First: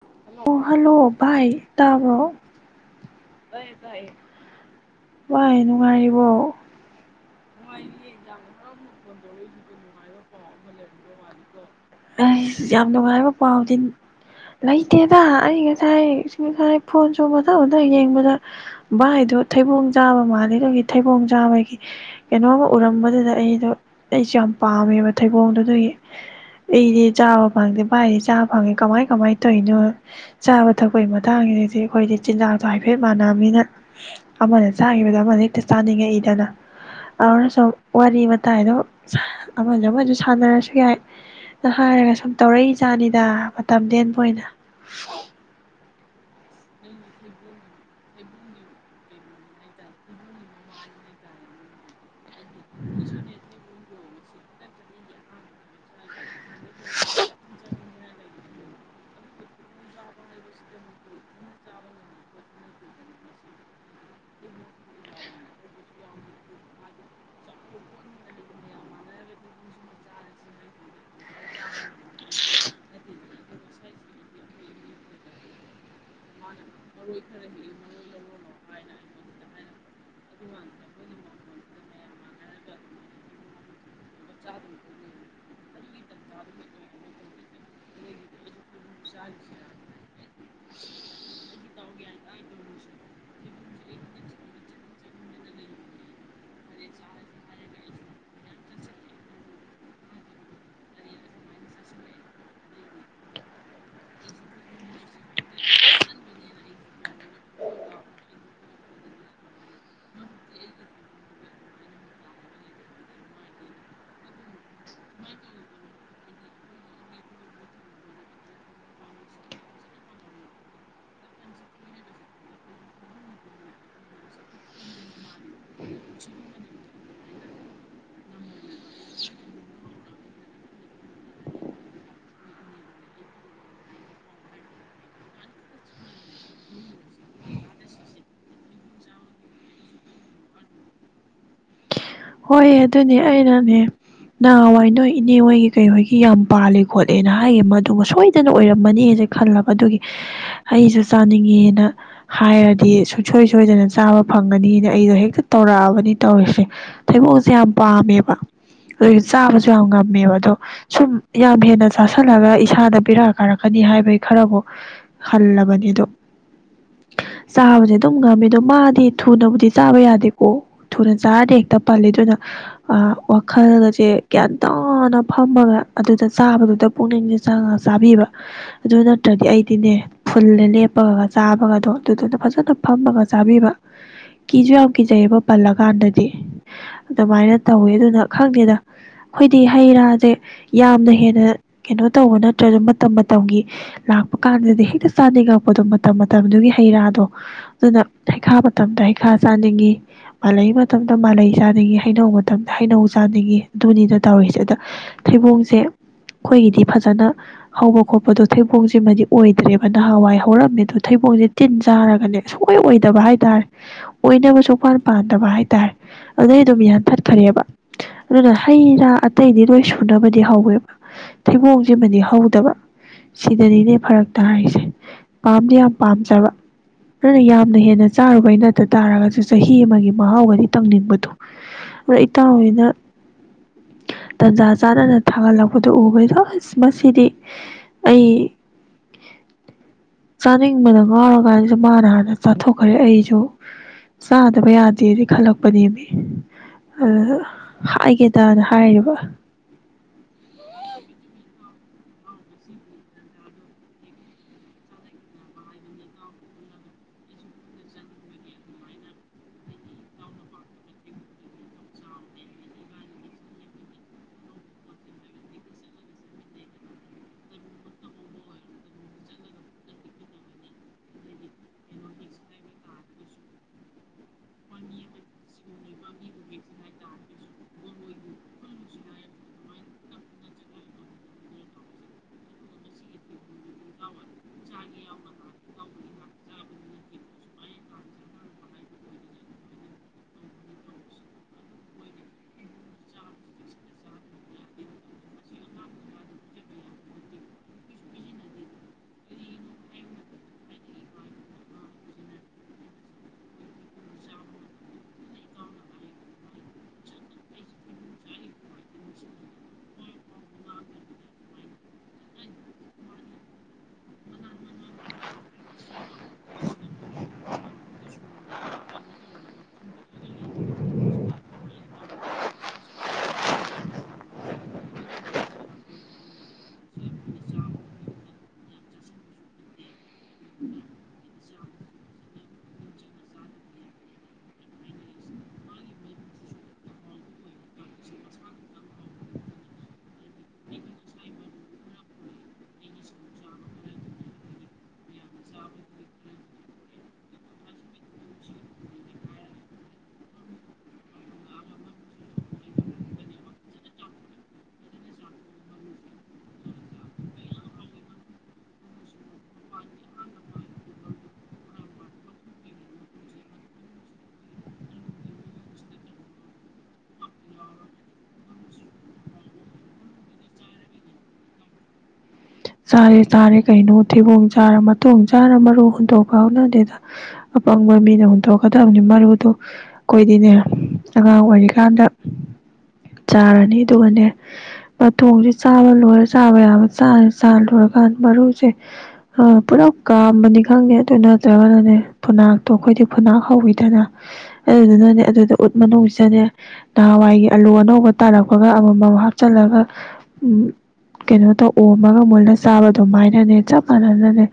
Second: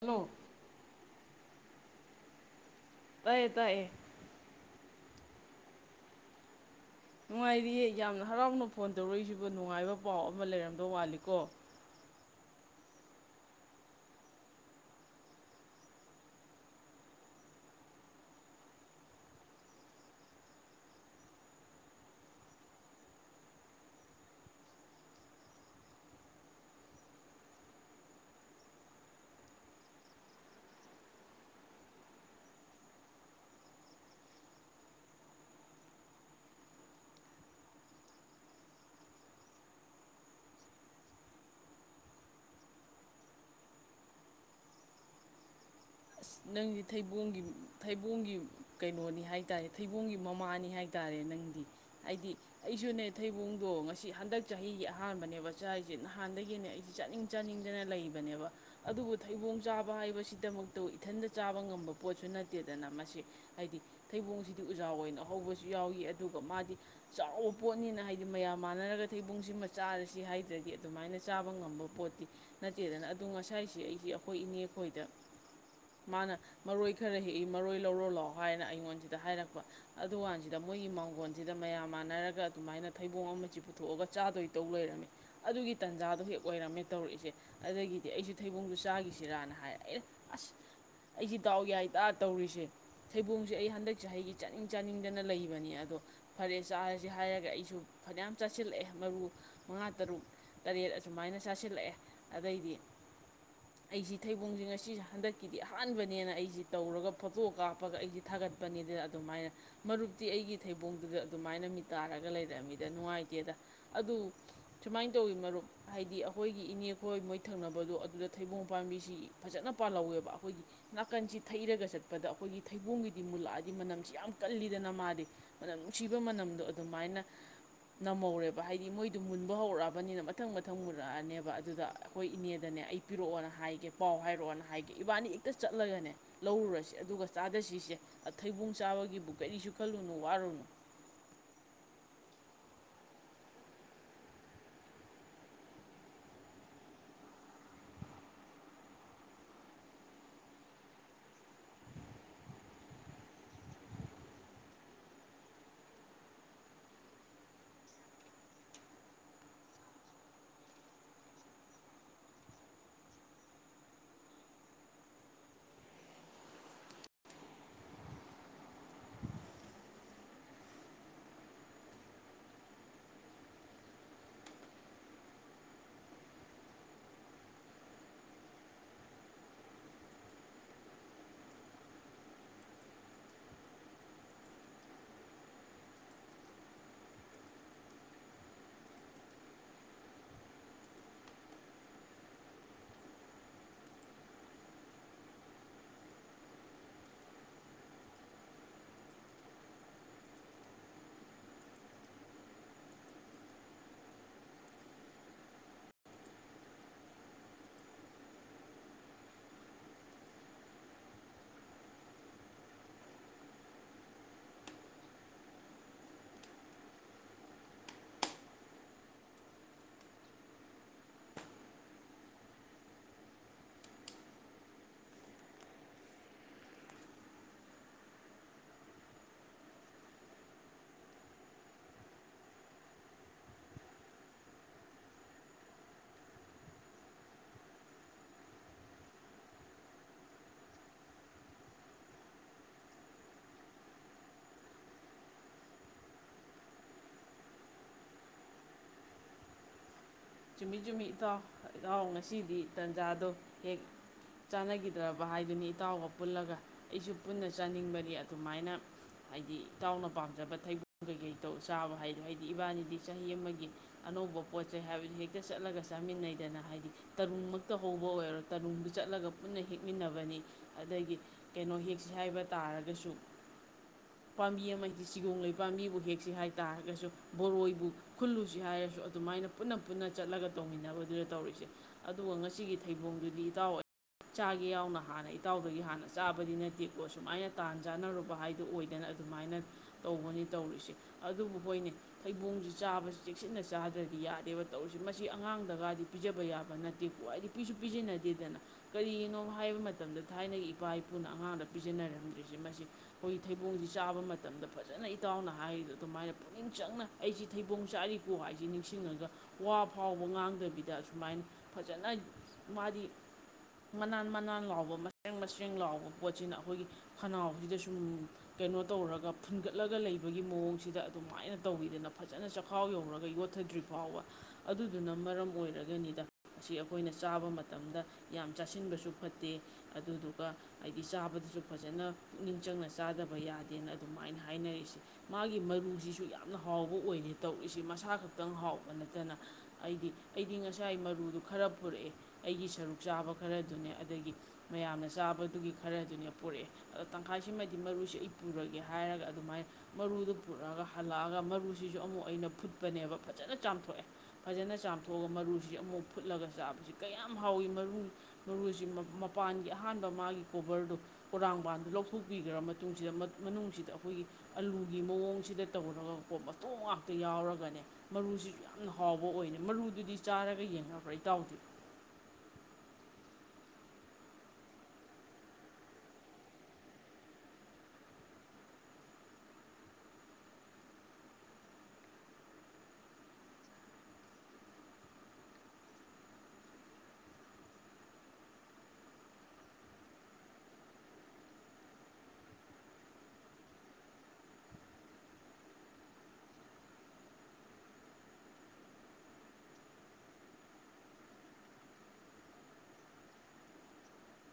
hello ꯑꯣ hello ꯚꯏ ꯇꯥꯕꯣ ꯇꯥꯏꯌꯦ ꯍ ꯇꯥꯏꯌꯦ ꯇꯌꯦ ꯋꯥꯚꯥꯏ ꯅꯨꯡꯉꯥꯏꯔꯤꯕꯣ ꯅꯨꯡꯉꯥꯏꯔꯤꯌꯦ ꯌꯥꯝꯅ ꯍꯔꯥꯎꯅ ꯐꯣꯟ ꯇꯧꯔꯛꯏꯁꯤꯕ ꯅꯨꯡꯉꯥꯏꯕ ꯄꯥꯎ ꯑꯃ ꯂꯩꯔꯝꯗ ꯋꯥꯠꯂꯤꯀꯣ ꯑꯩ ꯌꯥꯝ ꯅꯨꯡꯉꯥꯏꯕ ꯄꯥꯎꯗꯤ ꯂꯩꯇꯦꯗ ꯑꯩ ꯉꯁꯥꯏ ꯉꯁꯥꯏ ꯐꯣꯟꯁꯨ ꯃꯊꯪ ꯃꯊ ꯌꯦꯡꯕꯗ ꯚꯥꯏꯗꯣ ꯊꯩꯕꯣꯡ ꯆꯥꯕ ꯃꯥꯜꯂꯤ ꯑꯗꯨꯒꯤ ꯊꯩꯕꯣꯡ ꯆꯥꯕꯒꯤ ꯀꯩꯅꯣꯝꯃ ꯎꯔꯝꯕꯗꯨꯗ ꯑꯩꯗꯣ ꯑꯩꯁꯨ ꯌꯥꯝ ꯄꯥꯝꯃꯦꯕ ꯊꯩꯕꯣꯡꯗꯨꯗꯒꯤ ꯑꯩꯗꯤ ꯆꯥꯕ ꯐꯪꯗꯦ ꯚꯥꯏꯗꯤ ꯆꯥꯕ ꯐꯪꯉꯦ ꯀꯃꯥꯏ ꯀꯃꯥꯏ ꯇꯧꯔꯤꯅꯣ ꯆꯥꯕ ꯊꯛꯄꯒꯤ ꯃꯇꯥꯡꯁꯤꯗꯗꯤ ꯑꯩꯈꯣꯏꯗꯤ ꯆꯤꯟꯖꯥꯛꯇꯣ ꯍꯥꯏꯐꯦꯠ ꯃꯥꯟꯅꯤꯅ ꯑꯃꯅ ꯆꯥꯈꯤꯕꯗ ꯑꯃꯗ ꯍꯦꯛꯇ ꯆꯥꯅꯤꯡꯉꯛꯏꯗꯅ ꯑꯗꯨꯔꯁꯨ ꯋꯥꯔꯤ ꯋꯥꯇꯥꯏꯗꯣ ꯑꯃꯁꯨ ꯑꯃꯁꯨ ꯁꯥꯟꯅꯔꯁꯨ ꯌꯥꯏ ꯍꯥꯏꯔꯒ ꯁꯨꯝ ꯇꯧꯔꯛꯏ ꯏꯖꯥꯠꯅꯤꯗ ꯃꯇꯝ ꯇꯦꯟꯕ ꯑꯣꯏꯅ ꯑꯁ ꯅꯪꯗꯤ ꯊꯩꯕꯣꯡꯒꯤ ꯊꯩꯕꯣꯡꯒꯤ ꯀꯩꯅꯣꯅꯤ ꯍꯥꯏ ꯇꯥꯔꯦ ꯊꯩꯕꯣꯡꯒꯤ ꯃꯃꯥꯅꯤ ꯍꯥꯏ ꯇꯥꯔꯦ ꯅꯪꯗꯤ ꯍꯥꯏꯗꯤ ꯑꯩꯁꯨꯅꯦ ꯊꯩꯕꯣꯡꯗꯣ ꯉꯁꯤ ꯍꯟꯗꯛ ꯆꯍꯤꯒꯤ ꯑꯍꯥꯟꯕꯅꯦꯕ ꯆꯁꯦ ꯅꯍꯥꯟ ꯍꯥꯟꯅꯗꯒꯤꯅꯦ ꯑꯩꯁ ꯆꯥꯅꯤꯡ ꯆꯥꯅꯤꯡꯗꯅ ꯂꯩꯕꯅꯦꯕ ꯑꯗꯨꯕꯨ ꯊꯩꯕꯣꯡ ꯆꯥꯕ ꯍꯥꯏꯕꯁꯤꯗꯃꯛ ꯑꯧ ꯏꯊꯟꯗ ꯆꯥꯕ ꯉꯝꯕ ꯄꯣꯠꯁꯨ ꯅꯠꯇꯦꯗꯅ ꯃꯁꯦ ꯍꯥꯏꯗꯤ ꯊꯩꯕꯣꯡꯁꯤꯗꯤ ꯎꯖꯥꯎ ꯑꯣꯏꯅ ꯍꯧꯕꯁꯨ ꯌꯥꯎꯏ ꯑꯗꯨꯒ ꯃꯥꯗꯤ ꯆꯥꯎꯕ ꯄꯣꯠꯅꯤꯅ ꯍꯥꯏꯗꯤ ꯃꯌꯥꯝ ꯃꯥꯟꯅꯔꯒ ꯊꯩꯕꯣꯡꯁꯤꯃ ꯆꯥꯔꯁꯤ ꯍꯥꯏꯗ꯭ꯔꯗꯤ ꯑꯗꯨꯃꯥꯏꯅ ꯆꯥꯕ ꯉꯝꯕ ꯄꯣꯠꯇꯤ ꯅꯠꯇꯦꯗꯅ ꯑꯗꯨ ꯉꯁꯥꯏꯁꯤ ꯑꯩꯁꯤ ꯑꯩꯈꯣꯏ ꯏꯅꯦ ꯈꯣꯏꯗ ꯃꯥꯅ ꯃꯔꯣꯏ ꯈꯔ ꯍꯦꯛꯏ ꯃꯔꯣꯏ ꯂꯧꯔꯣ ꯂꯥꯛꯑꯣ ꯍꯥꯏꯅ ꯑꯩꯉꯣꯟꯁꯤꯗ ꯍꯥꯏꯔꯛꯄ ꯑꯗꯨ ꯀꯥꯟꯁꯤꯗ ꯃꯣꯏꯒꯤ ꯃꯥꯡꯒꯣꯟꯁꯤꯗ ꯃꯌꯥꯝ ꯃꯥꯟꯅꯔꯒ ꯑꯗꯨꯃꯥꯏꯅ ꯊꯩꯕꯣꯡ ꯑꯃꯁꯤ ꯄꯨꯊꯣꯛꯑꯒ ꯆꯥꯗꯣꯏ ꯇꯧ ꯂꯩꯔꯝꯃꯤ ꯑꯗꯨꯒꯤ ꯇꯥꯟꯖꯥꯗꯣ ꯍꯦꯛ ꯑꯣꯏꯔꯝꯃꯦ ꯇꯧꯔꯛꯏꯁꯦ ꯑꯗꯒꯤꯗꯤ ꯑꯩꯁꯨ ꯊꯩꯕꯣꯡꯗꯨ ꯆꯥꯈꯤꯁꯤꯔꯅ ꯍꯥꯏꯔ ꯑꯦ ꯑꯁ ꯑꯩꯁꯤ ꯗꯥꯎ ꯌꯥꯏꯇꯥ ꯇꯧꯔꯤꯁꯦ ꯊꯩꯕꯣꯡꯁꯦ ꯑꯩ ꯍꯟꯗꯛ ꯆꯍꯤꯒꯤ ꯆꯥꯅꯤꯡ ꯆꯥꯅꯤꯡꯗꯅ ꯂꯩꯕꯅꯤ ꯑꯗꯣ ꯐꯔꯦ ꯆꯥꯔꯁꯦ ꯍꯥꯏꯔꯒ ꯑꯩꯁꯨ ꯐꯅꯌꯥꯝ ꯆꯥꯁꯤꯜꯂꯛꯑꯦ ꯃꯔꯨ ꯃꯉꯥ ꯇꯔꯨꯛ ꯇꯔꯦꯠ ꯑꯁꯨꯃꯥꯏꯅ ꯆꯥꯁꯤꯜꯂꯛꯑꯦ ꯑꯗꯩꯗꯤ ꯑꯩꯁꯤ ꯊꯩꯕꯣꯡꯁꯤꯦ ꯉꯁꯤ ꯍꯟꯗꯛ ꯀꯗꯤ ꯑꯍꯥꯟꯕꯅꯦꯅ ꯑꯩꯁꯤ ꯇꯧꯔꯒ ꯐꯣꯇꯣ ꯀꯥꯞꯄꯒ ꯑꯩꯁꯦ ꯊꯥꯒꯠꯄꯅꯦꯗꯅ ꯑꯗꯨꯃꯥꯏꯅ ꯃꯔꯨꯞꯇꯤ ꯑꯩꯒꯤ ꯊꯩꯕꯣꯡꯗꯨꯗ ꯑꯗꯨꯃꯥꯏꯅ ꯃꯤ ꯇꯥꯔꯒ ꯂꯩꯔꯛꯑꯃꯤꯗ ꯅꯨꯡꯉꯥꯏꯇꯦꯗ ꯑꯗꯨ ꯁꯨꯃꯥꯏꯅ ꯇꯧꯋꯤ ꯃꯔꯨꯞ ꯍꯥꯏꯗꯤ ꯑꯩꯈꯣꯏꯒꯤ ꯏꯅꯦꯈꯣꯏ ꯃꯣꯏ ꯊꯪꯅꯕꯗꯣ ꯑꯗꯨꯗ ꯊꯩꯕꯣꯡ ꯄꯥꯝꯕꯤꯁꯤ ꯐꯖꯅ ꯄꯥꯜꯍꯧꯋꯦꯕ ꯑꯩꯈꯣꯏꯒꯤ ꯅꯥꯀꯟꯁꯤ ꯊꯩꯔꯒ ꯆꯠꯄꯗ ꯑꯩꯈꯣꯏꯒꯤ ꯊꯩꯕꯣꯡꯒꯤꯗꯤ ꯃꯨꯜꯂꯛꯑꯗꯤ ꯃꯅꯝꯁꯤ ꯌꯥꯝ ꯀꯜꯂꯤꯗꯅ ꯃꯥꯜꯂꯤꯦ ꯃꯅꯝ ꯅꯨꯡꯁꯤꯕ ꯃꯅꯝꯗꯣ ꯑꯗꯨꯃꯥꯏꯅ ꯅꯝꯍꯧꯔꯦꯕ ꯍꯥꯏꯗꯤ ꯃꯣꯏꯗꯣ ꯃꯨꯟꯕ ꯍꯧꯔꯛꯑꯕꯅꯤꯅ ꯃꯊꯪ ꯃꯊꯪ ꯃꯨꯜꯂꯛꯑꯅꯦꯕ ꯑꯗꯨꯗ ꯑꯩꯈꯣꯏ ꯏꯅꯦꯗꯅꯦ ꯑꯩ ꯄꯤꯔꯛꯑꯣꯅ ꯍꯥꯏꯒꯦ ꯄꯥꯎ ꯍꯥꯏꯔꯛꯑꯣꯅ ꯍꯥꯏꯒꯦ ꯏꯕꯥꯅꯤ ꯍꯦꯛꯇ ꯆꯠꯂꯒꯅꯦ ꯂꯧꯔꯨꯔꯁꯦ ꯑꯗꯨꯒ ꯆꯥꯗꯁꯤꯁꯦ ꯊꯩꯕꯣꯡ ꯆꯥꯕꯒꯤꯕꯨ ꯀꯔꯤꯁꯨ ꯈꯜꯂꯨꯅꯨ ꯋꯥꯔꯨꯅꯨ ꯍꯣꯏ ꯑꯗꯨꯅꯦ ꯑꯩꯅꯅꯦ ꯅꯍꯥꯟꯋꯥꯏ ꯅꯣꯏ ꯏꯅꯦ ꯍꯣꯏꯒꯤ ꯀꯩꯍꯣꯏꯒꯤ ꯌꯥꯝ ꯄꯥꯜꯂꯦ ꯈꯣꯠꯂꯦꯅ ꯍꯥꯏꯌꯦ ꯃꯗꯨꯕꯨ ꯁꯣꯏꯗꯅ ꯑꯣꯏꯔꯝꯃꯅꯤꯁꯦ ꯈꯜꯂꯕ ꯑꯗꯨꯒꯤ ꯑꯩꯁꯨ ꯆꯥꯅꯤꯡꯉꯦꯅ ꯍꯥꯏꯔꯗꯤ ꯁꯨꯡꯁꯣꯏ ꯁꯣꯏꯗꯅ ꯆꯥꯕ ꯐꯪꯒꯅꯤꯅ ꯑꯩꯗꯣ ꯍꯦꯛꯇ ꯇꯧꯔꯛꯑꯕꯅꯤ ꯇꯧꯔꯤꯁꯦ ꯊꯩꯕꯣꯡꯁꯦ ꯌꯥꯝ ꯄꯥꯝꯃꯦꯕ ꯑꯗꯨꯁꯨ ꯆꯥꯕꯁꯨ ꯌꯥꯝ ꯉꯝꯃꯦꯕ ꯑꯗꯣ ꯁꯨꯝ ꯌꯥꯝ ꯍꯦꯟꯅ ꯆꯥꯥꯁꯜꯂꯒ ꯏꯁꯥꯗ ꯄꯤꯔꯛꯑ ꯀꯥꯔꯛꯀꯅꯤ ꯍꯥꯏꯕꯒꯤ ꯈꯔꯕꯨ ꯍꯜꯂꯕꯅꯤ ꯑꯗꯣ ꯆꯥꯕꯁꯦ ꯑꯗꯨꯝ ꯉꯝꯃꯦ ꯑꯗꯣ ꯃꯥꯗꯤ ꯊꯨꯅꯕꯨꯗꯤ ꯆꯥꯕ ꯌꯥꯗꯦꯀꯣ ꯊꯨꯅ ꯆꯥꯔꯗꯦ ꯇ ꯄꯜꯂꯤ ꯑꯗꯨꯅ ꯋꯥꯈꯜꯒꯁꯦ ꯒ꯭ꯌꯥꯟ ꯇꯥꯅ ꯐꯝꯃꯒ ꯑꯗꯨꯗ ꯆꯥꯕꯗꯨꯗ ꯄꯨꯛꯅꯤꯡꯁꯦ ꯆꯪꯉꯒ ꯆꯥꯕꯤꯕ ꯑꯗꯨ ꯅꯠꯇ꯭ꯔꯗꯤ ꯑꯩꯗꯤꯅꯦ ꯐꯨꯜꯂꯦ ꯂꯦꯞꯄꯒ ꯆꯥꯕꯒꯗꯣ ꯑꯗꯨꯗꯨꯅ ꯐꯖꯅ ꯐꯝꯃꯒ ꯆꯥꯕꯤꯕ ꯀꯤꯁꯨ ꯌꯥꯝ ꯀꯤꯖꯩꯌꯦꯕ ꯄꯜꯂꯀꯥꯟꯗꯗꯤ ꯑꯗꯨꯃꯥꯏꯅ ꯇꯧꯋꯦ ꯑꯗꯨꯅ ꯈꯪꯗꯦꯗ ꯑꯩꯈꯣꯏꯗꯤ ꯍꯩ ꯔꯥꯁꯦ ꯌꯥꯝꯅ ꯍꯦꯟꯅ ꯀꯩꯅꯣ ꯇꯧꯕ ꯅꯠꯇ꯭ꯔꯁꯨ ꯃꯇꯝ ꯃꯇꯝꯒꯤ ꯂꯥꯛꯄ ꯀꯥꯟꯗꯗꯤ ꯍꯦꯛꯇ ꯆꯥꯅꯤꯡꯉꯛꯄꯗꯣ ꯃꯇꯝ ꯃꯇꯝꯗꯨꯒꯤ ꯍꯩ ꯔꯥꯗꯣ ꯑꯗꯨꯅ ꯍꯩꯈꯥ ꯃꯇꯝꯗ ꯍꯩꯈꯥ ꯆꯥꯅꯤꯡꯉꯤ ꯃꯥꯂꯩ ꯃꯇꯝꯗ ꯃꯥꯂꯩ ꯆꯥꯅꯤꯡꯉꯤ ꯍꯩꯅꯧ ꯃꯇꯝꯗ ꯍꯩꯅꯧ ꯆꯥꯅꯤꯡꯏꯤ ꯑꯗꯨꯅꯤꯗ ꯇꯧꯔꯤꯁꯦ ꯑꯗ ꯊꯩꯕꯣꯡꯁꯦ ꯑꯩꯈꯣꯏꯒꯤꯗꯤ ꯐꯖꯅ ꯍꯧꯕ ꯈꯣꯠꯄꯗꯣ ꯊꯩꯕꯣꯡꯁꯤꯃꯗꯤ ꯑꯣꯏꯗ꯭ꯔꯦꯕ ꯅꯍꯥꯟꯋꯥꯏ ꯍꯧꯔꯝꯃꯦ ꯑꯗꯣ ꯊꯩꯕꯣꯡꯁꯦ ꯇꯤꯟ ꯆꯥꯔꯒꯅꯦ ꯁꯨꯡꯛꯑꯣ ꯑꯣꯏꯗꯕ ꯍꯥꯏ ꯇꯔꯦ ꯑꯣꯏꯅꯕꯁꯨꯄꯥꯟ ꯄꯥꯟꯗꯕ ꯍꯥꯏ ꯇꯔꯦ ꯑꯗꯨꯩ ꯑꯗꯨꯝ ꯌꯥꯟꯊꯠꯈꯔꯦꯕ ꯑꯗꯨꯅ ꯍꯩ ꯔꯥ ꯑꯇꯩꯗꯤ ꯂꯣꯏ ꯁꯨꯅꯕꯗꯤ ꯍꯧꯋꯦꯕ ꯊꯩꯕꯣꯡꯁꯤꯃꯗꯤ ꯍꯧꯗꯕ ꯁꯤꯗꯅꯤꯅꯦ ꯐꯔꯛꯛꯇ ꯍꯥꯏꯁꯦ ꯄꯥꯝꯗꯤ ꯌꯥꯝ ꯄꯥꯝꯖꯕ ꯑꯗꯨꯅ ꯌꯥꯝꯅ ꯍꯦꯟꯅ ꯆꯥꯔꯨꯕꯩ ꯅꯠꯇ ꯇꯥꯔꯒꯁꯨ ꯆꯍꯤ ꯑꯃꯒꯤ ꯃꯍꯥꯎꯒꯗꯤ ꯇꯧꯅꯤꯡꯕꯗ ꯑꯗ ꯏꯇꯥꯎ ꯍꯣꯏꯅ ꯇꯟꯖꯥ ꯆꯥꯅꯅ ꯊꯥꯒꯠꯂꯛꯄꯗꯣ ꯎꯕꯅꯤꯗ ꯑꯁ ꯃꯁꯤꯗꯤ ꯑꯩ ꯆꯥꯅꯤꯡꯕꯗ ꯉꯥꯎꯔꯀꯥꯟꯗꯁꯨ ꯃꯥꯅ ꯍꯥꯟꯅ ꯆꯥꯊꯣꯛꯈ꯭ꯔꯦ ꯑꯩꯁꯨ ꯆꯥꯗꯕ ꯌꯥꯗꯦꯗꯤ ꯈꯜꯂꯛꯄꯅꯦꯃꯤ ꯑ ꯍꯥꯏꯒꯦꯗꯅ ꯍꯥꯏꯔꯤꯕ ꯆꯨꯝꯃꯤꯠ ꯆꯨꯝꯃꯤꯠ ꯏꯇꯥꯎ ꯏꯇꯥꯎ ꯉꯁꯤꯗꯤ ꯇꯟꯖꯥꯗꯣ ꯍꯦꯛ ꯆꯥꯅꯈꯤꯗ꯭ꯔꯕ ꯍꯥꯏꯗꯨꯅꯤ ꯏꯇꯥꯎꯒ ꯄꯨꯜꯂꯒ ꯑꯩꯁꯨ ꯄꯨꯟꯅ ꯆꯥꯅꯤꯡꯕꯗꯤ ꯑꯗꯨꯃꯥꯏꯅ ꯍꯥꯏꯗꯤ ꯏꯇꯥꯎꯅ ꯄꯥꯝꯖꯕ ꯊꯩꯕꯜ ꯀꯩꯀꯩ ꯇꯧ ꯆꯥꯕ ꯍꯥꯏꯗ ꯍꯥꯏꯗꯤ ꯏꯕꯥꯅꯤꯗꯤ ꯆꯍꯤ ꯑꯃꯒꯤ ꯑꯅꯧꯕ ꯄꯣꯠ ꯆꯩ ꯍꯥꯏꯕꯗꯤ ꯍꯦꯛ ꯍꯦꯛꯇ ꯆꯠꯂꯒ ꯆꯥꯃꯤꯟꯅꯩꯗꯅ ꯍꯥꯏꯗꯤ ꯇꯔꯨꯡꯃꯛꯇ ꯍꯧꯕ ꯑꯣꯏꯔꯣ ꯇꯔꯨꯡꯕꯨ ꯆꯠꯂꯒ ꯄꯨꯟꯅ ꯍꯦꯛꯃꯤꯟꯅꯕꯅꯤ ꯑꯗꯒꯤ ꯀꯩꯅꯣ ꯍꯦꯛꯁꯤ ꯍꯥꯏꯕ ꯇꯥꯔꯒꯁꯨ ꯄꯥꯝꯕꯤ ꯑꯃ ꯍꯥꯏꯗꯤ ꯁꯤꯒꯣ ꯂꯩꯩ ꯄꯥꯝꯕꯤꯕꯨ ꯍꯦꯛꯁꯤ ꯍꯥꯏ ꯇꯥꯔꯒꯁꯨ ꯕꯣꯔꯣꯏꯕꯨ ꯈꯨꯜꯂꯨꯁꯤ ꯍꯥꯏꯔꯁꯨ ꯑꯗꯨꯃꯥꯏꯅ ꯄꯨꯟꯅ ꯄꯨꯟꯅ ꯆꯠꯂꯒ ꯇꯧꯃꯤꯟꯅꯕꯗꯨꯗ ꯇꯧꯔꯤꯁꯦ ꯑꯗꯨꯒ ꯉꯁꯤꯒꯤ ꯊꯩꯕꯣꯡꯗꯨꯗꯤ ꯏꯇꯥꯎ ꯑꯣꯏ ꯆꯥꯒꯦ ꯌꯥꯎꯅ ꯍꯥꯟꯅ ꯏꯇꯥꯎꯗꯒꯤ ꯍꯥꯟꯅ ꯆꯥꯕꯗꯤ ꯅꯠꯇꯦꯀꯣ ꯁꯨꯃꯥꯏꯅ ꯇꯥꯟ ꯆꯥꯅꯔꯨꯕ ꯍꯥꯏꯗꯨ ꯑꯣꯏꯗꯅ ꯑꯗꯨꯃꯥꯏꯅ ꯇꯧꯕꯅꯤ ꯇꯧꯔꯤꯁꯦ ꯑꯗꯨꯕꯨ ꯍꯣꯏꯅꯦ ꯊꯩꯕꯣꯡꯁꯤ ꯆꯥꯕꯁꯤ ꯆꯦꯛꯁꯤꯟꯅ ꯆꯥꯗ꯭ꯔꯗꯤ ꯌꯥꯗꯦꯕ ꯇꯧꯔꯤꯁꯤ ꯃꯁꯤ ꯑꯉꯥꯡꯗꯒꯗꯤ ꯄꯤꯖꯕ ꯌꯥꯕ ꯅꯠꯇꯦꯀ ꯍꯥꯏꯗꯤ ꯄꯤꯁꯨ ꯄꯤꯖꯟꯅꯗꯦꯗꯅ ꯀꯔꯤꯒꯤꯅꯣ ꯍꯥꯏꯕ ꯃꯇꯝꯗ ꯊꯥꯏꯅꯒꯤ ꯏꯄꯥ ꯏꯄꯨꯅ ꯑꯉꯥꯡꯗ ꯄꯤꯖꯟꯅꯔꯝꯗ꯭ꯔꯤꯁꯦ ꯃꯁꯤ ꯑꯩꯈꯣꯏꯒꯤ ꯊꯩꯕꯣꯡꯁꯤ ꯆꯥꯕ ꯃꯇꯝꯗ ꯐꯖꯅ ꯏꯇꯥꯎꯅ ꯍꯥꯏꯔꯤꯗ ꯑꯗꯨꯃꯥꯏꯅ ꯄꯨꯛꯅꯤꯡ ꯆꯪꯅ ꯑꯩꯁꯤ ꯊꯩꯕꯣꯡ ꯆꯥꯔꯤꯀꯣ ꯍꯥꯏꯁꯤ ꯅꯤꯡꯁꯤꯡꯉꯒ ꯋꯥ ꯐꯥꯎꯕ ꯉꯥꯡꯗꯕꯤꯗ ꯁꯁꯨꯃꯥꯏꯅ ꯐꯖꯅ ꯃꯥꯗꯤ ꯃꯅꯥꯟ ꯃꯅꯥꯟ ꯂꯥꯎꯕ ꯃꯁꯤꯡꯦꯡ ꯃꯁꯤꯡꯦꯡ ꯂꯥꯎꯕ ꯄꯣꯠꯁꯤꯅ ꯑꯩꯈꯣꯏꯒꯤ ꯈꯅꯥꯎꯁꯤꯗ ꯁꯨꯝ ꯀꯩꯅꯣ ꯇꯧꯔꯒ ꯐꯨꯟꯒꯠꯂꯒ ꯂꯩꯕꯒꯤ ꯃꯑꯣꯡꯁꯤꯗ ꯑꯗꯨꯃꯥꯏꯅ ꯇꯧꯕꯤꯗꯅ ꯐꯖꯅ ꯆꯈꯥꯎ ꯌꯧꯔꯒ ꯌꯣꯠꯊꯗ꯭ꯔꯤ ꯐꯥꯎꯕ ꯑꯗꯨꯗꯨꯅ ꯃꯔꯝ ꯑꯣꯏꯔꯒꯅꯤꯗ ꯑꯁꯤ ꯑꯩꯈꯣꯏꯅ ꯆꯥꯕ ꯃꯇꯝꯗ ꯌꯥꯝ ꯆꯥꯁꯤꯟꯕꯁꯨ ꯐꯠꯇꯦ ꯑꯗꯨꯗꯨꯒ ꯍꯥꯏꯗꯤ ꯆꯥꯕꯗꯁꯨ ꯐꯖꯅ ꯄꯨꯛꯅꯤꯡ ꯆꯪꯅ ꯆꯥꯗꯕ ꯌꯥꯗꯦꯅ ꯑꯗꯨꯃꯥꯏꯅ ꯍꯥꯏꯅꯔꯛꯏꯁꯦ ꯃꯥꯒꯤ ꯃꯔꯨꯁꯤꯁꯨ ꯌꯥꯝꯅ ꯍꯥꯎꯕ ꯑꯣꯏꯔꯦ ꯇꯧꯔꯤꯁꯤ ꯃꯁꯥ ꯈꯛꯇꯪ ꯍꯥꯎ ꯅꯠꯇꯅ ꯑꯩꯗꯤ ꯑꯩꯗꯤ ꯉꯁꯥꯏ ꯃꯔꯨꯗꯨ ꯈꯔ ꯄꯨꯔꯛꯑꯦ ꯑꯩꯒꯤ ꯁꯔꯨꯛ ꯆꯥꯕ ꯈꯔꯗꯨꯅꯦ ꯑꯗꯒꯤ ꯃꯌꯥꯝꯅ ꯆꯥꯕꯗꯨꯒꯤ ꯈꯔꯗꯨꯅꯦ ꯄꯨꯔꯛꯑꯦ ꯑꯗꯣ ꯇꯪꯈꯥꯏꯁꯤꯃꯗꯤ ꯃꯔꯨꯁꯤ ꯑꯩ ꯄꯨꯔꯒꯦ ꯍꯥꯏꯔꯒ ꯑꯗꯨꯃꯥꯏꯅ ꯃꯔꯨꯗꯨ ꯄꯨꯔꯛꯑꯒ ꯍꯜꯂꯛꯑꯒ ꯃꯔꯨꯁꯤꯁꯨ ꯑꯃꯨꯛ ꯑꯩꯅ ꯐꯨꯠꯄꯅꯦꯕ ꯐꯖꯅ ꯆꯥꯝꯊꯣꯛꯑꯦ ꯐꯖꯅ ꯆꯥꯝꯊꯣꯛꯑꯒ ꯃꯔꯨꯁꯤ ꯑꯃꯨꯛ ꯐꯨꯠꯂꯒ ꯆꯥꯕꯁꯤ ꯀꯌꯥꯝ ꯍꯥꯎꯏꯤ ꯃꯔꯨ ꯃꯔꯨꯁꯤ ꯃꯄꯥꯟꯒꯤ ꯑꯍꯥꯟꯕ ꯃꯥꯒꯤ ꯀꯣꯕꯔꯗꯣ ꯀꯣꯔꯥꯡꯕꯥꯟꯗꯨ ꯂꯧꯊꯣꯛꯄꯤꯈ꯭ꯔ ꯃꯇꯨꯡꯁꯤꯗ ꯃꯅꯨꯡꯁꯤꯗ ꯑꯩꯈꯣꯏꯒꯤ ꯑꯂꯨꯒꯤ ꯃꯑꯣꯡꯁꯤꯗ ꯇꯧꯔꯒꯀꯣ ꯃꯇꯣ ꯉꯥꯛꯇ ꯌꯥꯎꯔꯒꯅꯦ ꯃꯔꯨꯁꯤ ꯌꯥꯝꯅ ꯍꯥꯎꯕ ꯑꯣꯏꯅ ꯃꯔꯨꯗꯨꯗꯤ ꯆꯥꯔꯒ ꯌꯦꯡꯅꯕ꯭ꯔꯥ ꯏꯇꯥꯎꯗ꯭ ꯆꯥꯔꯦ ꯆꯥꯔꯦ ꯀꯩꯅꯣ ꯊꯤꯕꯣꯡ ꯆꯥꯔ ꯃꯇꯣꯡ ꯆꯥꯔ ꯃꯔꯨ ꯍꯨꯟꯇꯣꯛꯄ ꯍꯧꯥꯎꯅꯗꯦꯗ ꯑꯄꯪꯕ ꯃꯤꯅ ꯍꯨꯟꯇꯣꯛꯀꯗꯕꯅꯤ ꯃꯔꯨꯗ ꯑꯩꯈꯣꯏꯗꯤꯅꯦ ꯑꯉꯥꯡ ꯑꯣꯏꯔꯤꯀꯥꯟꯗ ꯆꯥꯔꯅꯤ ꯑꯗꯨꯒꯅꯦ ꯃꯇꯣꯡꯁꯦ ꯆꯥꯕ ꯂꯣꯏꯔ ꯆꯥꯕ ꯌꯥꯕ ꯆꯥꯂꯨꯔꯀꯥꯟ ꯃꯔꯨꯁꯦ ꯄꯨꯂꯞ ꯀꯥꯝꯕꯅꯤ ꯈꯪꯗꯦ ꯑꯗꯨ ꯅꯠꯇ꯭ꯔꯒꯅꯅꯦ ꯐꯨꯅꯥꯛꯇꯣ ꯑꯩꯈꯣꯏꯗꯤ ꯐꯨꯅꯥꯛ ꯍꯧꯋꯤꯗꯅ ꯑꯗꯨꯗꯨꯅꯅꯦ ꯑꯗꯨꯗ ꯎꯠ ꯃꯅꯨꯡꯁꯤꯗꯅꯦ ꯅꯍꯥꯟꯋꯥꯏꯒꯤ ꯑꯂꯨ ꯑꯅꯧꯕ ꯇꯥꯜꯔꯛꯄꯒ ꯑꯃꯃꯝ ꯍꯥꯞꯆꯤꯜꯂꯒ ꯀꯩꯅꯣ ꯇꯧꯑꯣ ꯑꯃꯒ ꯃꯣꯏꯅ ꯆꯥꯕ ꯑꯗꯨꯃꯥꯏꯅꯅꯦ ꯆꯞ ꯃꯅꯅꯅꯦ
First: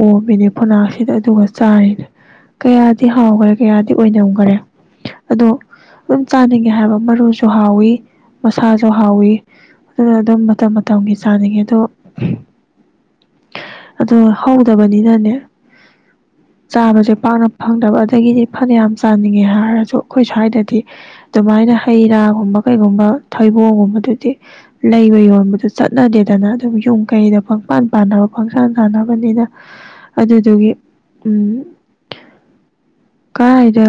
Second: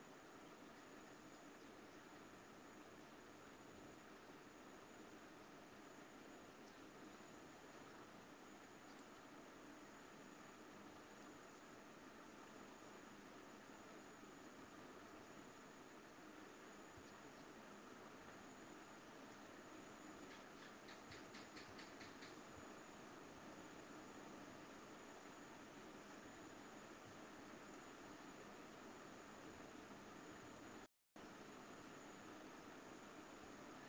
ꯑꯣꯝꯃꯤꯅꯦ ꯐꯅꯥꯁꯤꯗ ꯑꯗꯨꯒ ꯆꯥꯔꯤꯅꯦ ꯀꯌꯥꯗꯤ ꯍꯥꯎꯈꯔꯦ ꯀꯌꯥꯗꯤ ꯑꯣꯏꯅꯝꯈꯔꯦ ꯑꯗꯣ ꯑꯗꯨꯝ ꯆꯥꯅꯤꯡꯉꯦ ꯍꯥꯏꯕ ꯃꯔꯨꯁꯨ ꯍꯥꯎꯏꯤ ꯃꯁꯥꯁꯨ ꯍꯥꯎꯏ ꯑꯗꯨꯅ ꯑꯗꯨꯝ ꯃꯇꯝ ꯃꯇꯝꯒꯤ ꯆꯥꯅꯤꯡꯉꯦ ꯑꯗꯣ ꯑꯣ ꯍꯧꯗꯕꯅꯤꯅꯅꯦ ꯆꯥꯕꯁꯦ ꯄꯥꯛꯅ ꯐꯪꯗꯕ ꯑꯗꯒꯤꯗꯤ ꯐꯅ ꯌꯥꯝ ꯆꯥꯅꯤꯡꯉꯦ ꯍꯥꯏꯔꯁꯨ ꯑꯩꯈꯣꯏ ꯁ꯭ꯋꯥꯏꯗꯗꯤ ꯑꯗꯨꯃꯥꯏꯅ ꯍꯩ ꯔꯥꯒꯨꯝꯕ ꯀꯩꯒꯨꯝꯕ ꯊꯩꯕꯣꯡꯒꯨꯝꯕꯗꯨꯗꯤ ꯂꯩꯕ ꯌꯣꯟꯕꯗ ꯆꯠꯅꯗꯦꯗꯅ ꯑꯗꯨꯝ ꯌꯨꯝ ꯀꯩꯗ ꯐꯪꯄꯥꯟ ꯄꯥꯟꯅꯕ ꯐꯪꯁꯥꯟ ꯁꯥꯟꯅꯕꯅꯤꯅ ꯑꯗꯨꯗꯨꯒꯤ ꯎꯝ ꯀꯗꯥꯥꯏꯗ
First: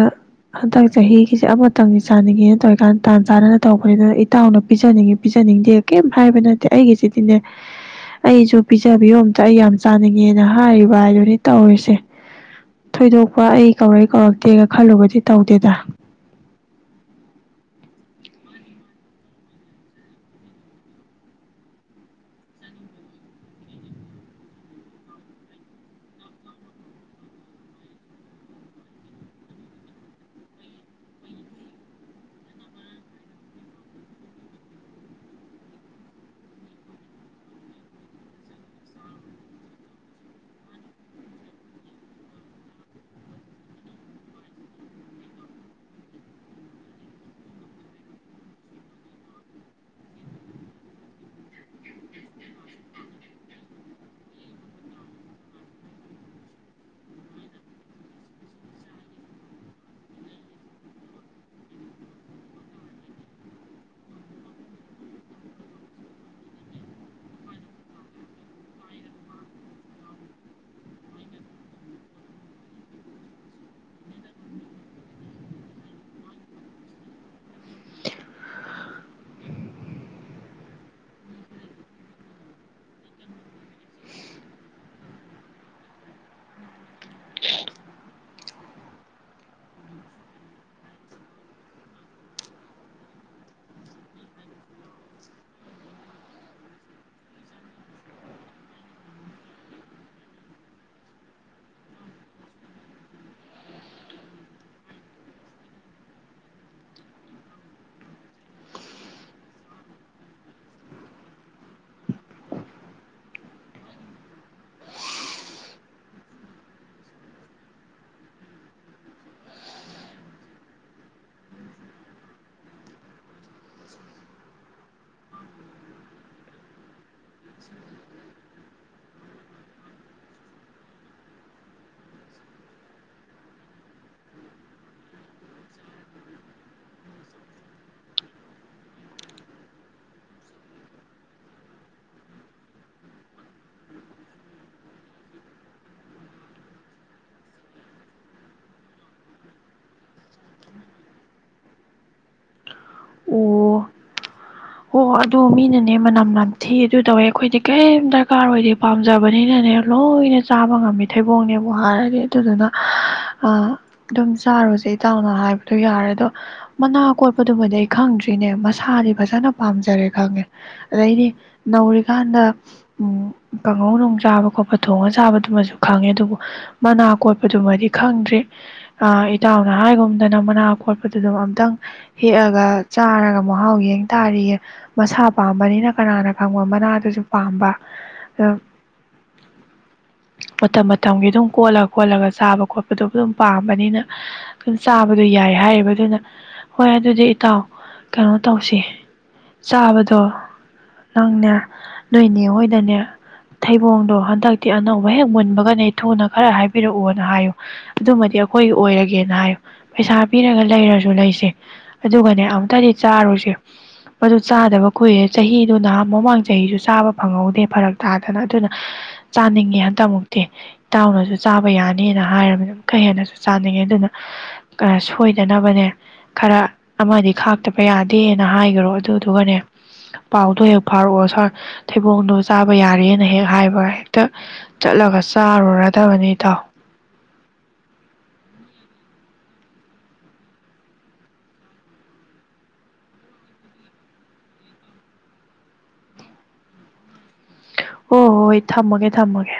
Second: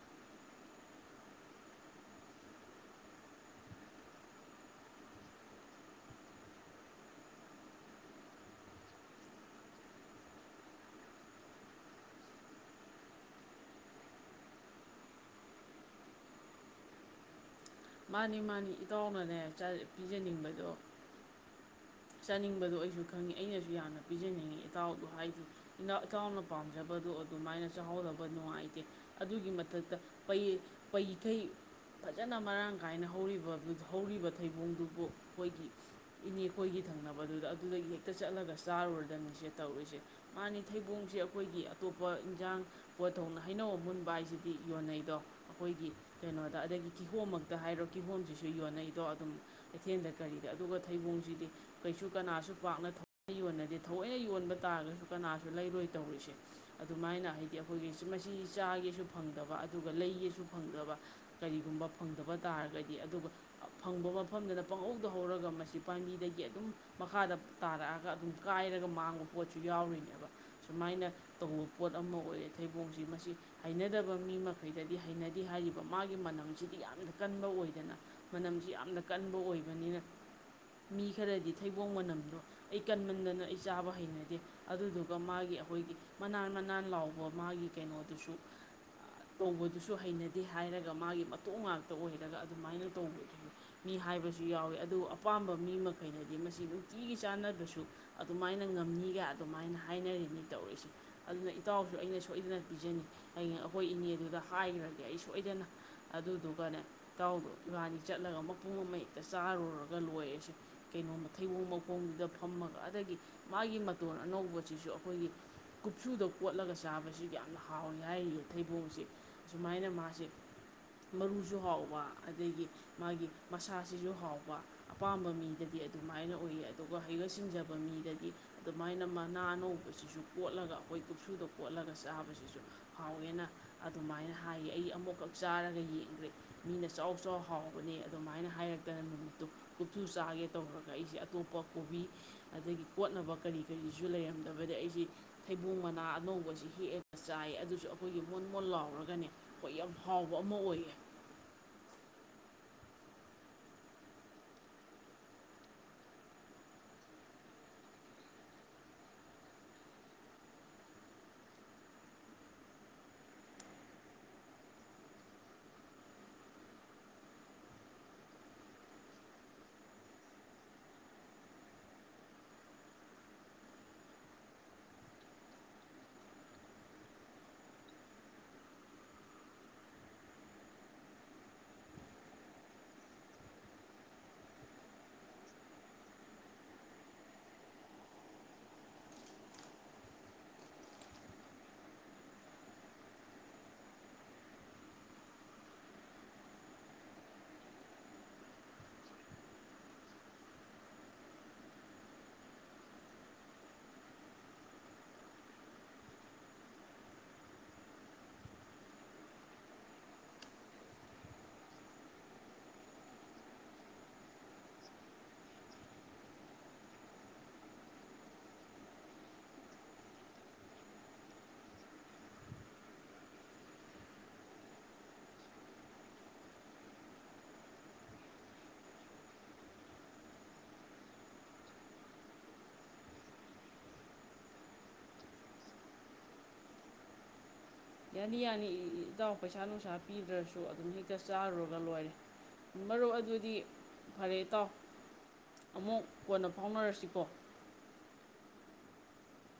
ꯍꯟꯗꯛ ꯆꯍꯤꯒꯤꯁꯦ ꯑꯃꯇꯪꯒꯤ ꯆꯥꯅꯤꯡꯉꯦꯅ ꯇꯧꯔꯤꯀꯥꯟꯗ ꯇꯥꯟ ꯆꯥꯟꯅꯅ ꯇꯧꯕꯅꯤꯗ ꯏꯇꯥꯎꯅ ꯄꯤꯖꯅꯤꯡꯉꯤ ꯄꯤꯖꯅꯤꯡꯗꯦ ꯀꯩꯝ ꯍꯥꯏꯕ ꯅꯠꯇꯦ ꯑꯩꯒꯤꯁꯤꯗꯤꯅꯦ ꯑꯩꯁꯨ ꯄꯤꯖꯕꯤꯌꯣ ꯑꯝꯇ ꯑꯩ ꯌꯥꯝ ꯆꯥꯅꯤꯡꯉꯦꯅ ꯍꯥꯏꯔꯤꯕ ꯍꯥꯏꯗꯨꯅꯤ ꯇꯧꯔꯤꯁꯦ ꯊꯣꯏꯗꯣꯛꯄ ꯑꯩ ꯀꯧꯔꯛꯏ ꯀꯧꯔꯛꯇꯦꯒ ꯈꯜꯂꯨꯕꯗꯤ ꯇꯧꯗꯦꯗ ꯃꯥꯅꯤ ꯃꯥꯅꯤ ꯏꯇꯥꯎꯅꯅꯦ ꯄꯤꯖꯅꯤꯡꯕꯗꯣ ꯆꯥꯅꯤꯡꯕꯗꯣ ꯑꯩꯁꯨ ꯈꯪꯉꯤ ꯑꯩꯅꯁꯨ ꯌꯥꯝꯅ ꯄꯤꯖꯅꯤꯡꯉꯤ ꯏꯇꯥꯎꯗꯣ ꯍꯥꯏꯗꯤ ꯏꯇꯥꯎꯅ ꯄꯥꯝꯖꯕꯗꯣ ꯑꯗꯨꯃꯥꯏꯅ ꯆꯥꯍꯧꯗꯕ ꯅꯨꯡꯉꯥꯏꯇꯦ ꯑꯗꯨꯒꯤ ꯃꯊꯛꯇ ꯄꯩꯊꯩ ꯐꯖꯅ ꯃꯔꯥꯡ ꯀꯥꯏꯅ ꯍꯧꯔꯤꯕ ꯍꯧꯔꯤꯕ ꯊꯩꯕꯣꯡꯗꯨꯕꯨ ꯑꯩꯈꯣꯏꯒꯤꯅꯦ ꯑꯩꯈꯣꯏꯒꯤ ꯊꯪꯅꯕꯗꯨꯗ ꯑꯗꯨꯗꯒꯤ ꯍꯦꯛꯇ ꯆꯠꯂꯒ ꯆꯥꯔꯨꯔꯗꯅꯤꯁꯦ ꯇꯧꯔꯨꯏꯁꯦ ꯃꯥꯅꯤ ꯊꯩꯕꯣꯡꯁꯦ ꯑꯩꯈꯣꯏꯒꯤ ꯑꯇꯣꯞꯄ ꯏꯟꯖꯥꯡ ꯄꯣꯠꯊꯣꯡꯅ ꯍꯩꯅꯧ ꯃꯨꯟꯕ ꯍꯥꯏꯁꯤꯗꯤ ꯌꯣꯟꯅꯩꯗꯣ ꯑꯩꯈꯣꯏꯒꯤ ꯀꯩꯅꯣꯗ ꯑꯗꯒꯤ ꯀꯤꯍꯣꯝꯃꯛꯇ ꯍꯥꯏꯔꯣ ꯀꯤꯍꯣꯝꯁꯤꯁꯨ ꯌꯣꯟꯅꯩꯗꯣ ꯑꯗꯨꯝ ꯀꯩꯊꯦꯜꯗ ꯀꯔꯤꯗ ꯑꯗꯨꯒ ꯊꯩꯕꯣꯡꯁꯤꯗꯤ ꯀꯩꯁꯨ ꯀꯅꯥꯁꯨ ꯄꯥꯛꯅ ꯊꯏꯅ ꯌꯣꯟꯅꯗꯦ ꯊꯑꯣꯏꯅ ꯌꯣꯟꯕ ꯇꯥꯔꯒꯁꯨ ꯀꯅꯥꯁꯨ ꯂꯩꯔꯣꯏ ꯇꯧꯔꯤꯁꯦ ꯑꯗꯨꯃꯥꯏꯅ ꯍꯥꯏꯗꯤ ꯑꯩꯈꯣꯏꯒꯤ ꯃꯁꯤꯁꯤ ꯆꯥꯒꯦꯁꯨ ꯐꯪꯗꯕ ꯑꯗꯨꯒ ꯂꯩꯒꯦꯁꯨ ꯐꯪꯗꯕ ꯀꯔꯤꯒꯨꯝꯕ ꯐꯪꯗꯕ ꯇꯥꯔꯒꯗꯤ ꯑꯗꯨꯒ ꯐꯪꯕ ꯃꯐꯝꯗꯨꯗ ꯄꯪꯍꯧꯗ ꯍꯧꯧꯔꯒ ꯃꯁꯤ ꯄꯥꯝꯕꯤꯗꯒꯤ ꯒꯤ ꯑꯗꯨꯝ ꯃꯈꯥꯗ ꯇꯥꯔꯛꯑꯒ ꯑꯗꯨꯝ ꯀꯥꯏꯔꯒ ꯃꯥꯡꯕ ꯄꯣꯠꯁꯨ ꯌꯥꯎꯔꯤꯅꯦꯕ ꯁꯨꯃꯥꯏꯅ ꯇꯧꯕ ꯄꯣꯠ ꯑꯃ ꯑꯣꯏꯔꯦ ꯊꯩꯕꯣꯛꯁꯤ ꯃꯁꯤ ꯍꯩꯅꯗꯕ ꯃꯤ ꯃꯈꯩꯗꯗꯤ ꯍꯩꯅꯗꯦ ꯍꯥꯏꯔꯤꯕ ꯃꯥꯒꯤ ꯃꯅꯝꯁꯤꯗꯤ ꯌꯥꯝꯅ ꯀꯟꯕ ꯑꯣꯏꯗꯅ ꯃꯅꯝꯁꯤ ꯌꯥꯝꯅ ꯀꯟꯕ ꯑꯣꯏꯕꯅꯤꯅ ꯃꯤ ꯈꯔꯗꯤ ꯊꯩꯕꯣꯡ ꯃꯅꯝꯗꯣ ꯑꯩ ꯀꯟꯃꯟꯗꯅ ꯑꯩ ꯆꯥꯕ ꯍꯩꯅꯗꯦ ꯑꯗꯨꯗꯨꯒ ꯃꯥꯒꯤ ꯑꯩꯈꯣꯏꯒꯤ ꯃꯅꯥꯟ ꯃꯅꯥꯟ ꯂꯥꯎꯕ ꯃꯥꯒꯤ ꯀꯩꯅꯣꯗꯨꯁꯨ ꯇꯧꯕꯗꯨꯁꯨ ꯍꯩꯅꯗꯦ ꯍꯥꯏꯔꯒ ꯃꯥꯒꯤ ꯃꯇꯣꯛ ꯉꯥꯛꯇ ꯑꯣꯏꯔꯒ ꯑꯗꯨꯃꯥꯏꯅ ꯇꯧꯕꯗꯨꯁꯨ ꯃꯤ ꯍꯥꯏꯕꯁꯨ ꯌꯥꯎꯋꯤ ꯑꯗꯨ ꯑꯄꯥꯝꯕ ꯃꯤ ꯑꯩꯈꯣꯏꯅꯗꯤ ꯃꯁꯤ ꯅꯨꯡꯇꯤꯒꯤ ꯆꯥꯟꯅꯕꯁꯨ ꯑꯗꯨꯃꯥꯏꯅ ꯉꯝꯅꯤꯒ ꯑꯗꯨꯃꯥꯏꯅ ꯍꯥꯏꯅꯔꯤꯅꯤ ꯇꯧꯔꯤꯁꯦ ꯑꯗꯨꯅ ꯏꯇꯥꯎꯁꯨ ꯑꯩꯅ ꯁꯣꯏꯗꯅ ꯄꯤꯖꯅꯤ ꯑ ꯑꯩꯈꯣꯏ ꯏꯅꯦꯗꯨꯗ ꯍꯥꯏꯈ꯭ꯔꯒꯦ ꯑꯩ ꯁꯣꯏꯗꯅ ꯑꯗꯨꯗꯨꯒꯅꯦ ꯏꯇꯥꯎꯗꯣ ꯏꯕꯥꯅꯤ ꯆꯠꯂꯒ ꯃꯄꯨꯡ ꯑꯃ ꯍꯦꯛꯇ ꯆꯥꯔꯨꯔꯒ ꯂꯣꯏꯔꯤꯁꯦ ꯀꯩꯅꯣꯝꯃ ꯊꯩꯕꯣꯡ ꯃꯈꯣꯡꯗꯨꯗ ꯐꯝꯃꯒ ꯑꯗꯒꯤ ꯃꯥꯒꯤ ꯃꯇꯣꯟ ꯑꯅꯧꯕꯁꯤꯁꯨ ꯑꯩꯈꯣꯏꯒꯤ ꯀꯨꯞꯁꯨꯗ ꯀꯣꯠꯂꯒ ꯆꯥꯕꯁꯤ ꯌꯥꯝꯅ ꯍꯥꯎꯏꯤ ꯍꯥꯏꯔꯤꯌꯦ ꯊꯩꯕꯣꯡꯁꯦ ꯑꯁꯨꯃꯥꯏꯅ ꯃꯥꯁꯦ ꯃꯔꯨꯁꯨ ꯍꯥꯎꯕ ꯑꯗꯒꯤ ꯃꯥꯒꯤ ꯃꯁꯥꯁꯤꯁꯨ ꯍꯥꯎꯕ ꯑꯄꯥꯝꯕ ꯃꯤ ꯗꯗꯤ ꯑꯗꯨꯃꯥꯏꯅ ꯎꯌꯦ ꯑꯗꯨꯒ ꯍꯩꯒ ꯁꯤꯡꯖꯕ ꯃꯤꯗꯗꯤ ꯑꯗꯨꯃꯥꯏꯅ ꯃꯅꯥ ꯑꯅꯧꯕꯁꯤꯁꯨ ꯀꯣꯠꯂꯒ ꯑꯩꯈꯣꯏ ꯀꯨꯞꯁꯨꯗ ꯀꯣꯠꯂꯒ ꯆꯥꯕꯁꯤꯁꯨ ꯍꯥꯎꯋꯦꯅ ꯑꯗꯨꯃꯥꯏꯅ ꯍꯥꯏꯌꯦ ꯑꯩ ꯑꯃꯨꯛꯈꯛ ꯆꯥꯔꯒ ꯌꯦꯡꯒ꯭ꯔꯦ ꯃꯤꯅ ꯆꯥꯎ ꯆꯥꯎ ꯍꯥꯎꯕꯅꯦ ꯑꯗꯨꯃꯥꯏꯅ ꯍꯥꯏꯔꯛꯇꯅ ꯅꯨꯃꯤꯠꯇꯨ ꯀꯨꯞꯁꯨꯨ ꯆꯥꯒꯦ ꯇꯧꯔꯒ ꯑꯩꯁꯦ ꯑꯇꯣꯞꯄ ꯀꯣꯕꯤ ꯑꯗꯒꯤ ꯀꯣꯠꯅꯕ ꯀꯔꯤ ꯀꯔꯤꯁꯨ ꯂꯩꯔꯝꯗꯕꯗ ꯑꯩꯁꯤ ꯊꯩꯕꯣꯡ ꯃꯅꯥ ꯑꯅꯧꯕꯁꯤ ꯍꯦꯛꯑꯦꯒ ꯆꯥꯏ ꯑꯗꯨꯁꯨ ꯑꯩꯈꯣꯏꯒꯤ ꯃꯣꯣꯟ ꯃꯣꯟꯣꯟ ꯂꯥꯎꯔꯒꯅꯦ ꯑꯩꯈꯣꯏ ꯌꯥꯝ ꯍꯥꯎꯕ ꯑꯃ ꯑꯣꯏꯌꯦ ꯑꯣ ꯍꯣ ꯑꯗꯨ ꯃꯤꯅꯅꯦ ꯃꯅꯝ ꯅꯝꯊꯤ ꯑꯗꯨ ꯇꯧꯋꯦ ꯑꯩꯈꯣꯏꯗꯤ ꯀꯩꯝ ꯗꯔꯀꯥꯔ ꯑꯣꯏꯗꯦ ꯄꯥꯝꯖꯕꯅꯤꯅꯅꯦ ꯂꯣꯏꯅ ꯆꯥꯕ ꯉꯝꯃꯦ ꯊꯩꯕꯣꯡꯅꯦꯕꯨ ꯍꯥꯏꯔꯗꯤ ꯑꯗꯨꯗꯨꯅ ꯑꯗꯨꯝ ꯆꯥꯔꯨꯁꯦ ꯏꯇꯥꯎꯅ ꯍꯥꯏꯕꯗꯣ ꯌꯥꯔꯦ ꯑꯗꯣ ꯃꯅꯥ ꯀꯣꯠꯄꯗꯨꯃꯗꯤ ꯈꯪꯗ꯭ꯔꯤꯅꯦ ꯃꯁꯥꯗꯤ ꯐꯖꯅ ꯄꯥꯝꯖꯔꯦ ꯈꯪꯉꯦ ꯑꯗꯩꯗꯤ ꯅꯧꯔꯤꯀꯥꯟꯗ ꯀꯥꯡꯍꯧ ꯅꯨꯡ ꯆꯥꯕ ꯈꯣꯠꯄ ꯊꯣꯡꯉ ꯆꯥꯕꯗꯨꯃꯁꯨ ꯈꯪꯉꯦ ꯑꯗꯨꯕꯨ ꯃꯅꯥ ꯀꯣꯠꯄꯗꯨꯃꯗꯤ ꯈꯪꯗ꯭ꯔꯤ ꯏꯇꯥꯎꯅ ꯍꯥꯏꯒꯨꯝꯗꯅ ꯃꯅꯥ ꯀꯣꯠꯄꯗꯨꯗꯝ ꯑꯝꯇꯪ ꯍꯦꯛꯑꯒ ꯆꯥꯔꯒ ꯃꯍꯥꯎ ꯌꯦꯡ ꯇꯥꯔꯤꯌꯦ ꯃꯁꯥ ꯄꯥꯝꯕꯅꯤꯅ ꯀꯅꯥꯅ ꯈꯪꯕ ꯃꯅꯥꯗꯨꯁꯨ ꯄꯥꯝꯕ ꯑꯣ ꯃꯇꯝ ꯃꯇꯝꯒꯤ ꯑꯗꯨꯝ ꯀꯣꯠꯂ ꯈꯣꯠꯂꯒ ꯆꯥꯕ ꯈꯣꯠꯄꯗꯨ ꯑꯗꯨꯝ ꯄꯥꯝꯕꯅꯤꯅ ꯑꯗꯨꯝ ꯆꯥꯕꯗꯣ ꯌꯥꯏ ꯍꯥꯏꯌꯦꯕ ꯑꯗꯨꯅ ꯍꯣꯏ ꯑꯗꯨꯗꯤ ꯏꯇꯥꯎ ꯀꯩꯅꯣ ꯇꯧꯁꯤ ꯆꯥꯕꯗꯣ ꯅꯪꯅꯦ ꯅꯣꯏꯅꯦ ꯍꯣꯏꯗꯅꯦ ꯊꯩꯕꯣꯡꯗꯣ ꯍꯟꯗꯛꯇꯤ ꯑꯅꯧꯕ ꯍꯦꯛ ꯃꯨꯟꯕꯒꯅꯦ ꯊꯨꯅ ꯈꯔ ꯍꯥꯏꯕꯤꯔꯛꯑꯣꯅ ꯍꯥꯏꯌꯨ ꯑꯗꯨꯃꯗꯤ ꯑꯩꯈꯣꯏꯒꯤ ꯑꯣꯏꯔꯒꯦꯅ ꯍꯥꯏꯌꯨ ꯄꯩꯁꯥ ꯄꯤꯔꯒ ꯂꯩꯔꯁꯨ ꯂꯩꯁꯦ ꯑꯗꯨꯒꯅꯦ ꯑꯝꯇꯗꯤ ꯆꯥꯔꯨꯁꯦ ꯃꯗꯨ ꯆꯥꯗꯕ ꯀꯨꯏꯔꯦ ꯆꯍꯤꯗꯨ ꯅꯍꯥꯟ ꯃꯃꯥꯡ ꯆꯍꯤꯁꯨ ꯆꯥꯕ ꯐꯪꯍꯧꯗꯦ ꯐꯔꯛ ꯇꯥꯗꯅ ꯑꯗꯨꯅ ꯆꯥꯅꯤꯡꯉꯦ ꯍꯟꯇꯃꯨꯛꯇꯤ ꯏꯇꯥꯎꯅꯁꯨ ꯆꯥꯕ ꯌꯥꯅꯤꯅ ꯍꯥꯏꯔꯕꯅꯤꯀ ꯍꯦꯟꯅꯁꯨ ꯆꯥꯅꯤꯡꯉꯦ ꯑꯗꯨꯅ ꯁꯣꯏꯗꯅꯕꯅꯦ ꯈꯔ ꯑꯃꯗꯤ ꯈꯥꯛ ꯆꯠꯇꯕ ꯌꯥꯗꯦꯅ ꯍꯥꯏꯈꯔꯣ ꯑꯗꯨꯗꯨꯒꯅꯦ ꯄꯥꯎꯗꯣ ꯍꯦꯛ ꯐꯥꯎꯔꯛꯑꯣ ꯁꯥ ꯊꯩꯕꯣꯡꯗꯣ ꯆꯥꯕ ꯌꯥꯔꯦꯅ ꯍꯦꯛ ꯍꯥꯏꯕ ꯍꯦꯛꯇ ꯆꯠꯂꯒ ꯆꯥꯔꯨꯔꯗꯕꯅꯤ ꯏꯇꯥꯎ ꯌꯥꯅꯤ ꯌꯥꯅꯤ ꯏꯇꯥꯎ ꯄꯩꯁꯥ ꯅꯨꯡꯁꯥ ꯄꯤꯗ꯭ꯔꯁꯨ ꯑꯗꯨꯝ ꯍꯦꯛꯇ ꯆꯥꯔꯨꯔꯒ ꯂꯣꯏꯔꯦ ꯃꯔꯨꯞ ꯑꯗꯨꯗꯤ ꯐꯔꯦ ꯏꯇꯥꯎ ꯑꯃꯨꯛ ꯀꯣꯟꯅ ꯐꯥꯎꯅꯔꯁꯤꯀꯣ ꯑꯣ ꯍ ꯍꯣꯏ ꯊꯝꯃꯒꯦ ꯊꯝꯃꯒꯦ